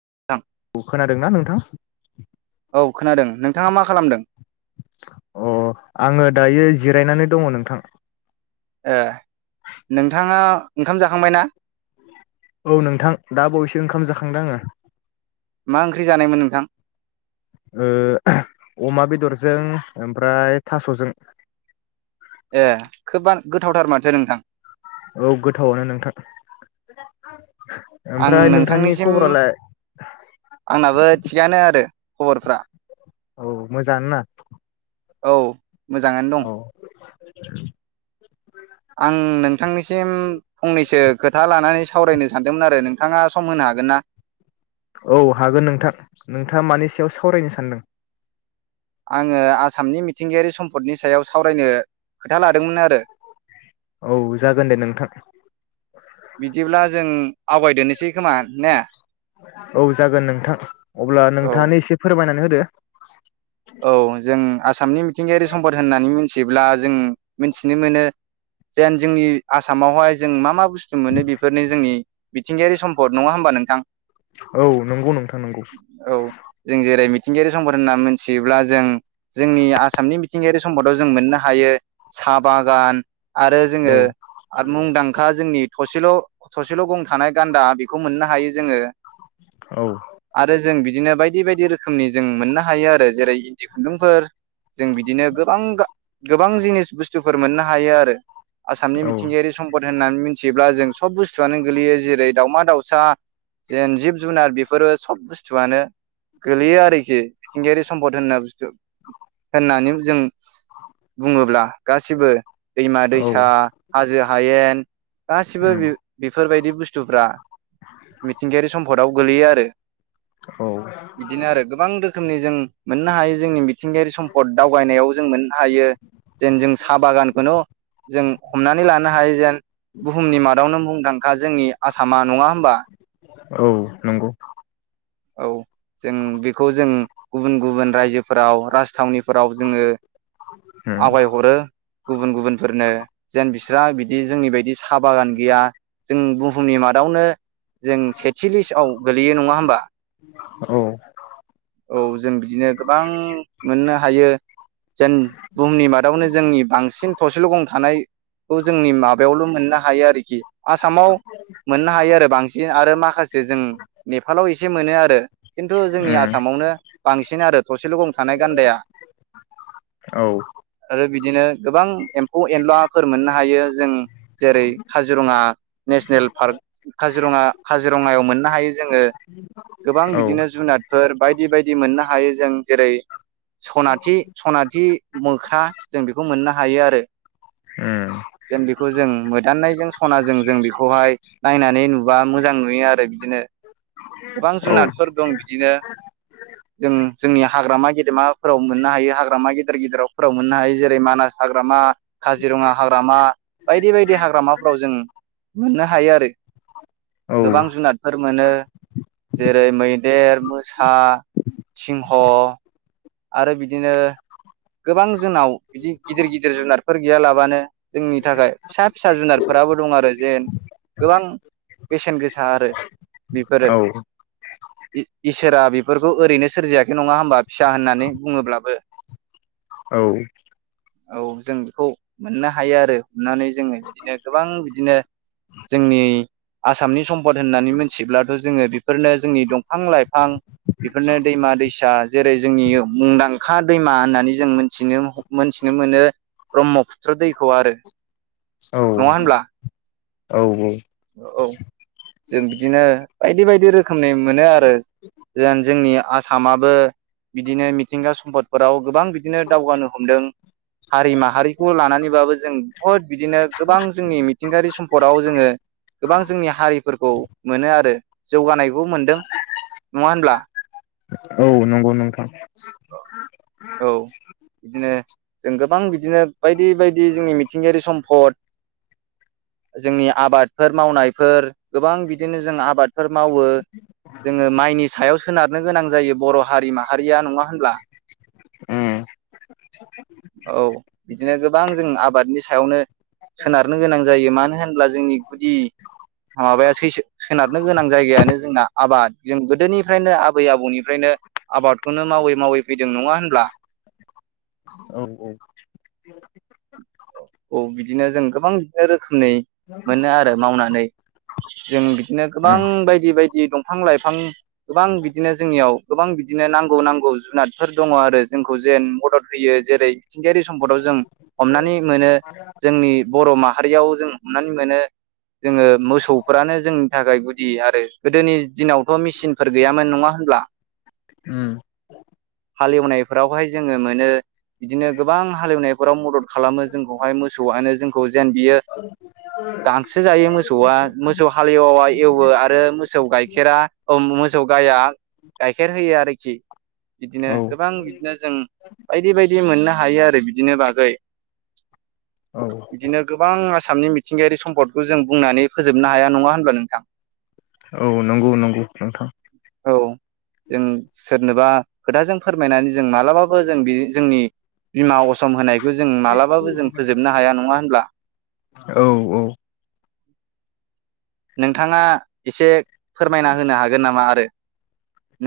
[unintelligible] औ खोनादोंना नोंथां? औ खोनादों। नोंथाङा मा खालामदों? अ आङो दायो जिरायनानै दङ नोंथां। ए नोंथाङा ओंखाम जाखांबाय ना? औ नोंथां दा बावैसो ओंखाम जाखांदों आङो। मा ओंख्रि जानायमोन नोंथां ओ अमा बेदरजों ओमफ्राय थासजों ए खोबानो गोथावथार माथो नोंथां औ गोथावानो नोंथां। आं ओमफ्राय नोंथांनि नोंथांनिसिम खबरालाय आंनाबो थिगानो आरो खबरफ्रा औ मोजाङानो ना? औ मोजाङानो दं। औ [inaudible] आं नोंथांनिसिम फंनैसो खोथा लानानै सावरायनो सानदोंमोन आरो नोंथाङा सम होनो हागोन ना औ हागोन नोंथां नोंथाङा मानि सायाव सावरायनो सानदों आङो आसामनि मिथिंगायारि सम्पदनि सायाव सावरायनो खोथा लादोंमोन आरो औ जागोन दे नोंथां । बिदिब्ला जों आवगायदोननोसै खोमा ने? औ जागोन नोंथां । अब्ला औ नोंथाङानो एसे फोरमायनानै होद दे । औ जों आसामनि मिथिंगायारि सम्पद होननानै मिथिब्ला जों मिथिनो मोनो जेन जोंनि आसामावहाय जों मा मा बुस्थु मोनो बेफोरनि जोंनि मिथिंगायारि सम्पद नङा होमबा नोंथां? औ नंगौ नोंथां नंगौ । थंगारि सम्पर होनना मोनसि देब्ला जों जोंनि आसामनि मिथिंगायारि स सम्पदाव जों मोननो हायो सा बागान आरो औ जोङो आर मुंदांखा जोंनि थसेल' थसेल' गं थानाय गान्दा बिख खौ मोननो हायो जोंयो औ आरो जों बि दिनो बायदि बायदि रोखोमनि जों मोननो हायो आरो जेरै जि खुन्दुंफोर जों बिदिनो गोबां गा गोबां जिनिस बुस्थुफोर मोननो हायो आरो आसामनि औ मिथिंगायारि सम्पदथि होननानै मिथियोब्ला जों सब बुस्थुआनो गोलैयो जेरै दाावमा दाउसा जेन जिब जुनार बेफोरो सब बुस्थुआनो गोलैयो आरोखि मिथिंगायारि सम्पद होननो बुस्थु होननानै जों बुङोब्ला गासिबो दैमा औ दैसा हाजो हायेन गासिबो उम बि-बेफोरबायदि बुस्थुफ्रा मिथिंगायारि सम्फदाव गोगलैयो आरो औ बिदिनो आरो गोबां रोखोमनि जों मोननो हायो जोंनि बि मिथिंगायारि सम्फद दावगनायाव जों मोननो हायो जेन जों साहा बागानखौनो जों हमनानै लानो हायो जेन बुहुमनि मादावनो मुंदांखा जोंनि आसामा नङा होमबा? औ नंग' । औ जों बेखौ जों गुबुन गुबुन रायजोफोराव राजथावनिफोराव जोङो उम आवायहरो गुबुन गुबुनफोरनो जेन बिस्रा बिदि जोंनि बायदि साहा बागान गैया जों बुहुमनि मादावनो जों सेथिलिसआव गोलैयो नङा होमबा? औ औ जों बिदिनो गोबां मोननो हायो जेन बुहुमनि मादावनो जोंनि बांसिन थसेल' गं थानाय जोंनि माबायावल' मोननो हायो आरोखि आसामाव मोननो हायो आरो बांसिन आरो माखासे जों नेपालाव एस एसे मोनो आरो खिन्थु जोंनि उम आसामावनो बांसिन आरो थसेल' गं थानाय गान्दाया औ आरो बिदिनो गोबां एम्फौ-एनलाफोर मोननो हायो जों जेरै काजिरङा नेसनेल पार्क काजिरङा-काजिरङायाव मोननो हायो। जोङो गोबां औ बिदिनो जुनादफोर बायदि बायदि मोननो हायो जों जेरै दैै सनाथि सनाथि मोख्रा जों बेखौ मोननो हायो आरो उम जेन बेखौ जों मोदाननायजों सनाजों जों बेखौहाय नायनानै नुबा मोजां नुयो आरो बिदिनो गोबां औ जुनारफोर दं बिदिनो जों जोंनि हाग्रा हाग्रामा गेदेमाफोराव मोननो हायो, हाग्रामा गेदेर गेदेरावफोराव मोननो हायो, जेरै-मानास हाग्रामा, काजिरङा हाग्रामा बायदि बायदि हाग्रामाफोराव जों मोननो हायो आरो औ गोबां जुनादफोर मोनो। जे जेरै- मैदेर, मोसा, सिंह आरो बिदिनो गोबां जोंनाव बिदि गिदिर गिदिर जुनार फोर गैया लाबानो जोंनि थाखाय फिसा फिसा जुनारफोराबो दं आरो जेन गोबां बेसेन गोसा आरो बेफोरो इ-इसोरा बेफोरखौ ओरैनो सोरजियाखै नङा होमबा? बिदा होननानै बुङोब्लाबो औ औ जों बेखौ मोननो हायो आरो अनानै जोङो बिदिनो गोबां बिदिनो जोंनि आसामनि सम्पद होननानै मिथिब्लाथ' जोङो बेफोरनो जोंनि दंफां-लाइफां बेफोरनो दैमा-दैसा। जेरै जोंनि मुंदांखा दैमा होननानै जों मोनथिनो-मोनथिनो मोनो ब्रह्मपुत्र दैखौ आरो औ नङा होनब्ला? औ औ जों बिदिनो बायदि बायदि रोखोमनि मोनो आरो जेन जोंनि आसामाबो बिदिनो मिथिंगा सम्पदफोराव गोबां बिदिनो दावगानो हमदों हारि माहारिखौ लानानैबाबो जों बुहुद बिदिनो गोबां जोंनि मिथिंगायारि सम्पदाव जोङो गोबां जोंनि हारिफोरखौ मोनो आरो जौगानायखौ मोनदों नङा होनब्ला? औ नंगौ नोंथां औ बिदिनो जों गोबां बिदिनो बायदि बायदि जोंनि मिथिंगायारि सम्फद, जोंनि आबाद फोर मावनायफोर गोबां बिदिनो जों आबादफोर मावो जोङो माइनि सायाव सोनारनो गोनां जायो बर' हारि माहारिया नङा होनब्ला? उम औ बिदिनो गोबां जों आबादनि सायावनो सोनारनो गोनां जायो। मानो होनब्ला जोंनि गुदि माबाया सै- सो-सोनारनो गोनां जायगायानो जोंना आबाद। जों गोदोनिफ्रायनो आबै आबौनिफ्रायनो आबादखौनो मावै-मावै फैदों नङा होनब्ला? औ औ बिदिनो जों गोबां बिदिनो रोखोमै मोनो आरो मावनानै जों बिदिनो उम गोबां बायदि बायदि दंफां-लाइफां गोबां बिदिनो जोंनियाव गोबां बिदिनो नांगौ नांगौ जुनादफोर दङ आरो जोंखौ जेन मदद होयो जेरै मिथिंगायारि सम्फदाव जों हमनानै मोनो जोंनि बर' माहारियाव जों हमनानै मोनो जोङो मोसौफोरानो जोंनि थाखाय गुदि आरो गोदोनि दिनावथ' मिसिनफोर गैयामोन नङा होनब्ला? उम हालेवनायफोरावहाय जोङो मोनो बिदिनो गोबां हालेवनायफोराव मदद खालामो जोंखौहाय मोसौआनो जोंखौ जेन बियो गांसो जायो मोसौआ मोसौ हालेवाया एवो आरो मोसौ गाइखेरा औ‌ मोसौ गाया गाइखेर होयो आरोखि बिदिनो औ गोबां बिदिनो जों बायदि बायदि मोननो हायो आरो बिदिनो बागै‌। औ बिदिनो गोबां आसामनि मिथिंगायारि सम्पदखौ जों बुंनानै फोजोबनो हाया नङा होनब्ला नोंथां? औ नंगौ नंगौ नोंथां औ जों सोरनोबा खोथाजों फोरमायनानै जों मालाबाबो जों बि जोंनि बिमा असम होनायखौ जों मालाबाबो जों फोजोबनो हाया नङा होनब्ला? औ औ नोंथाङा एसे फोरमायना होनो हागोन नामा आरो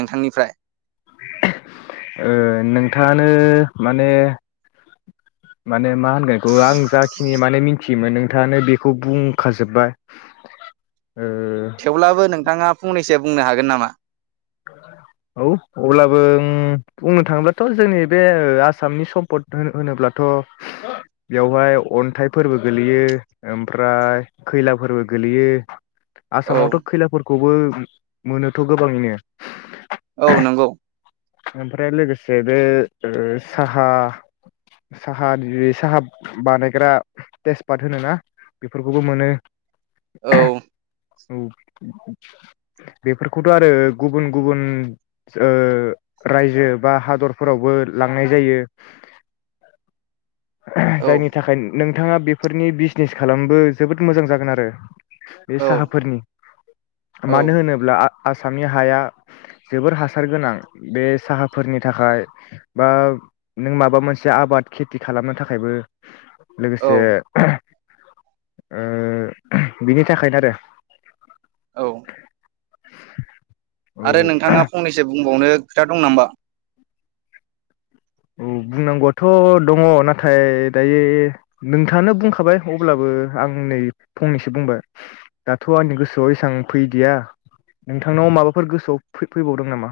नोंथांनिफ्राय? ओ नोंथाङानो माने माने। मा होनगोन एखौ आं जाखिनि माने मिनथि बिमोन नोंथाङानो बिखौ बुंखाजोब्बाय ओ अब्लाबो नोंथाङा फंनैसो बुंनो हागोन नामा? औ अब्लाबो ओं बुंनो थाङोब्लाथ' जोंनि बे ओ आसामनि सम्पद हो होनोब्लाथ' बेवहाय, अन्थाइ फोरबो गोलैयो ओमफ्राय खैला फोरबो गोलैयो। औ आसामावथ' खैलाफोरखौ। खौबो मोनोथ' गोबाङैनो। औ नंगौ। ओमफ्राय लोगोसे बे ओ साहा साहानि साहा बानायग्रा तेजपात होनोना? बेफोरखौबो मोनो। औ [unintelligible] औ। बेफोरखौथ' आरो गुबुन गुबुन ओ रायजो बा हादरफोरावबो लांनाय जायो। [unintelligible] औ जायनि थाखाय नों नोंथाङा बेफोरनि बिजिनेस खालामबो जोबोद मोजां जागोन आरो। बे औ साहाफोरनि। औ मानो होनोब्ला आसामनि हाया जोबोर हासार गोनां बे साहाफोरनि थाखाय बा नों माबा मोनसे आबाद खेथि खालामनो थाखायबो औ लोगोसे [inaudible] ओ बिनि थाखायनो आरो। औ। औ आरो औ नोंथाङा फंनैसो बुंबावनो खोथा दं नामा? औ बुंनांगौआथ' दङ नाथाय दायो नोंथाङानो बुंखाबाय अब्लाबो आं नै फंनैसो बुंबाय दाथ' आंनि गोसोआव एसेबां फैदिया नोंथांनाव माबाफोर गोसोआव फै फैबावदों नामा?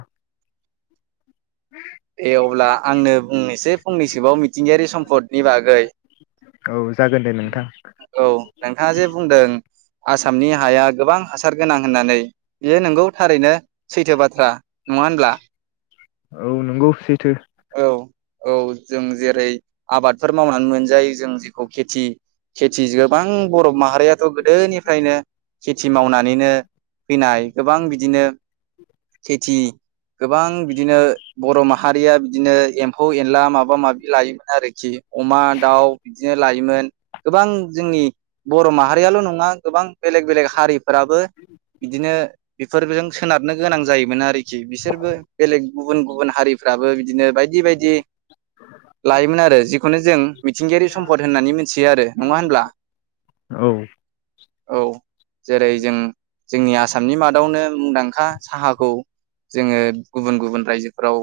ओं एसे फंनैसोबाव मिथिंगायारि सम्पदनि बागै औ जागोन दे नोंथां औ नोंथाङा जे बुंदों। आसामनि हाया गोबां हासार गोनां होननानै बियो नोंगौ थारैनो सैथो बाथ्रा नङा होनब्ला? औ नंगौ सैथो। औ औ जों जेरै आबादफोर मावनानै मोनजायो जों जेखौ खेथि खेथि गोबां बर मा हारियाथ' गोदोनिफ्रायनो। खेथि मावनानैनो। फैनाय गोबां बिदिनो खेथि गोबां बिदिनो बर' माहारिया बिदिनो एम्फौ एनला माबा माबि लायोमोन आरो खि अमा, दाउ बिदिनो लायोमोन गोबां जोंनि बर' माहारियाल' नङा। गोबां। बेलेग बेलेग हारिफोराबो बिदिनो बिफोरजों सोनारनो गोनां जायोमोन आरो खि बिसोरबो बेलेग गुबुन-गुबुन हारिफ्राबो बिदिनो बायदि बायदि लायोमोन आरो जिखौनो जों मिथिंगायारि सम्पद होननानै मिथियो आरो नङा होनब्ला? औ औ जेरै जों जोंनि आसामनि मादावनो मुंदांखा साहाखौ जोङो गुबुन गुबुन रायजो राव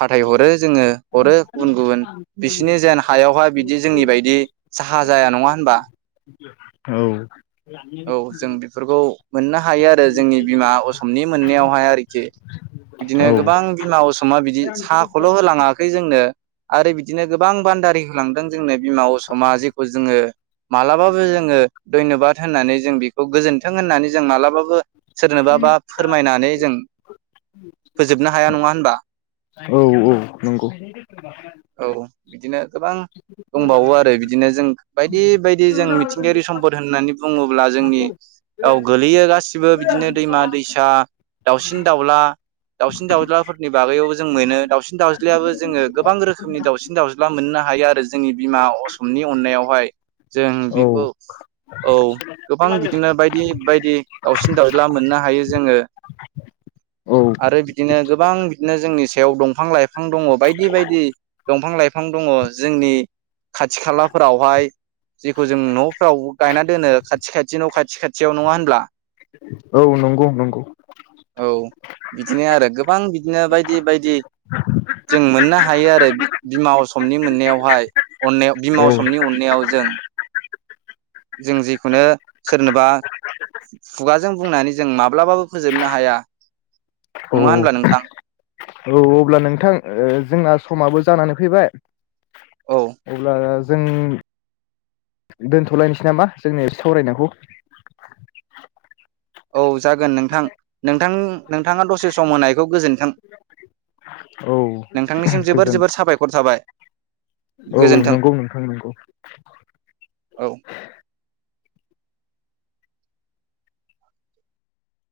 फाथायहरो जोङो हरो गुबुन गुबुन बिसोरनि जेन हायावहााय बिदि जोंनि बायदि साहा जाया नङा होनबा औ औ जों बेफोरखौ मोननो हायो आरो जोंनि बिमा असमनि मोननायावहाय आरोखि बिदिनो औ गोबां बिमा अस समा बिदि साहाखौल' होलाङाखै जोंनो आरो बिदिनो गोबां बान्दारि लांदों जोंनो बिमा असमा जेखौ जोङो मालाबाबो जोङो धयनबाद होननानै जों बेखौ गोजोन्थों होननानै जों मालाबाबो सोरनोबा बा फोरमायनानै जों फोजोबनो हाया नङा होनबा औ औ नंगौ औ बिदिनो गोबां दंबावो आरो बिदिनो जों बायदि बायदि जों मिथिंगायारि सम्पद होननानै बुङोब्ला जोंनि औ गोलैयो गासिबो बिदिनो दैमा दैसा दाउसिन दाउला दाउसिन दाउज्लाफोरनि बागैआवबो जों मोनो दाउसिन दाउज्लायाबो जोङो गोबां रोखोमनि दाउसिन दाउज्ला मोननो हायो आरो जोंनि बिमा असमनि अननायावहाय जों बेखौ औ औ गोबां बिदिनो बायदि बायदि दाावसिन दावउज्ला मोननो हायो जोङो औ आरो बिदिनो गोबां बिदिनो जोंनि सायाव दंफां लाइफां बिफां दङ बायदि बायदि दंफां लाइफां दङ जोंनि खाथि खालाफोरावहाय जेखौ जों न'फ्राव गायना दोनो खाथि खाथि न' खाथि खाथियाव नङा होनब्ला औ नंगौ नंगौ। औ बिदिनो आरो गोबां बिदिनो बायदि बायदि जों मोननो हायो आरो बिमा असमनि मोननायावहाय अननायाव बिमा औ असमनि अननायाव जों जों जिखुनो सोरनोबा खुगाजों बुंनानै जों माब्लाबाबो फोजोबनो हाया। औ नङा होनब्ला नोंथां औ अब्ला नोंथां जोंना समाबो जानानै सफैबाय औ अब्ला जों दोनथ'लायनोसै नामा जोंनि एसे सावरायनायखौ? औ जागोन नोंथां। नोंथां नोंथाङा दसे सम होनायखौ गोजोन [unintelligible] औ गोजोन जोबोर साबायखर थाबाय औ गोजोन्थों नंगौ नोंथां नंगौ। औ।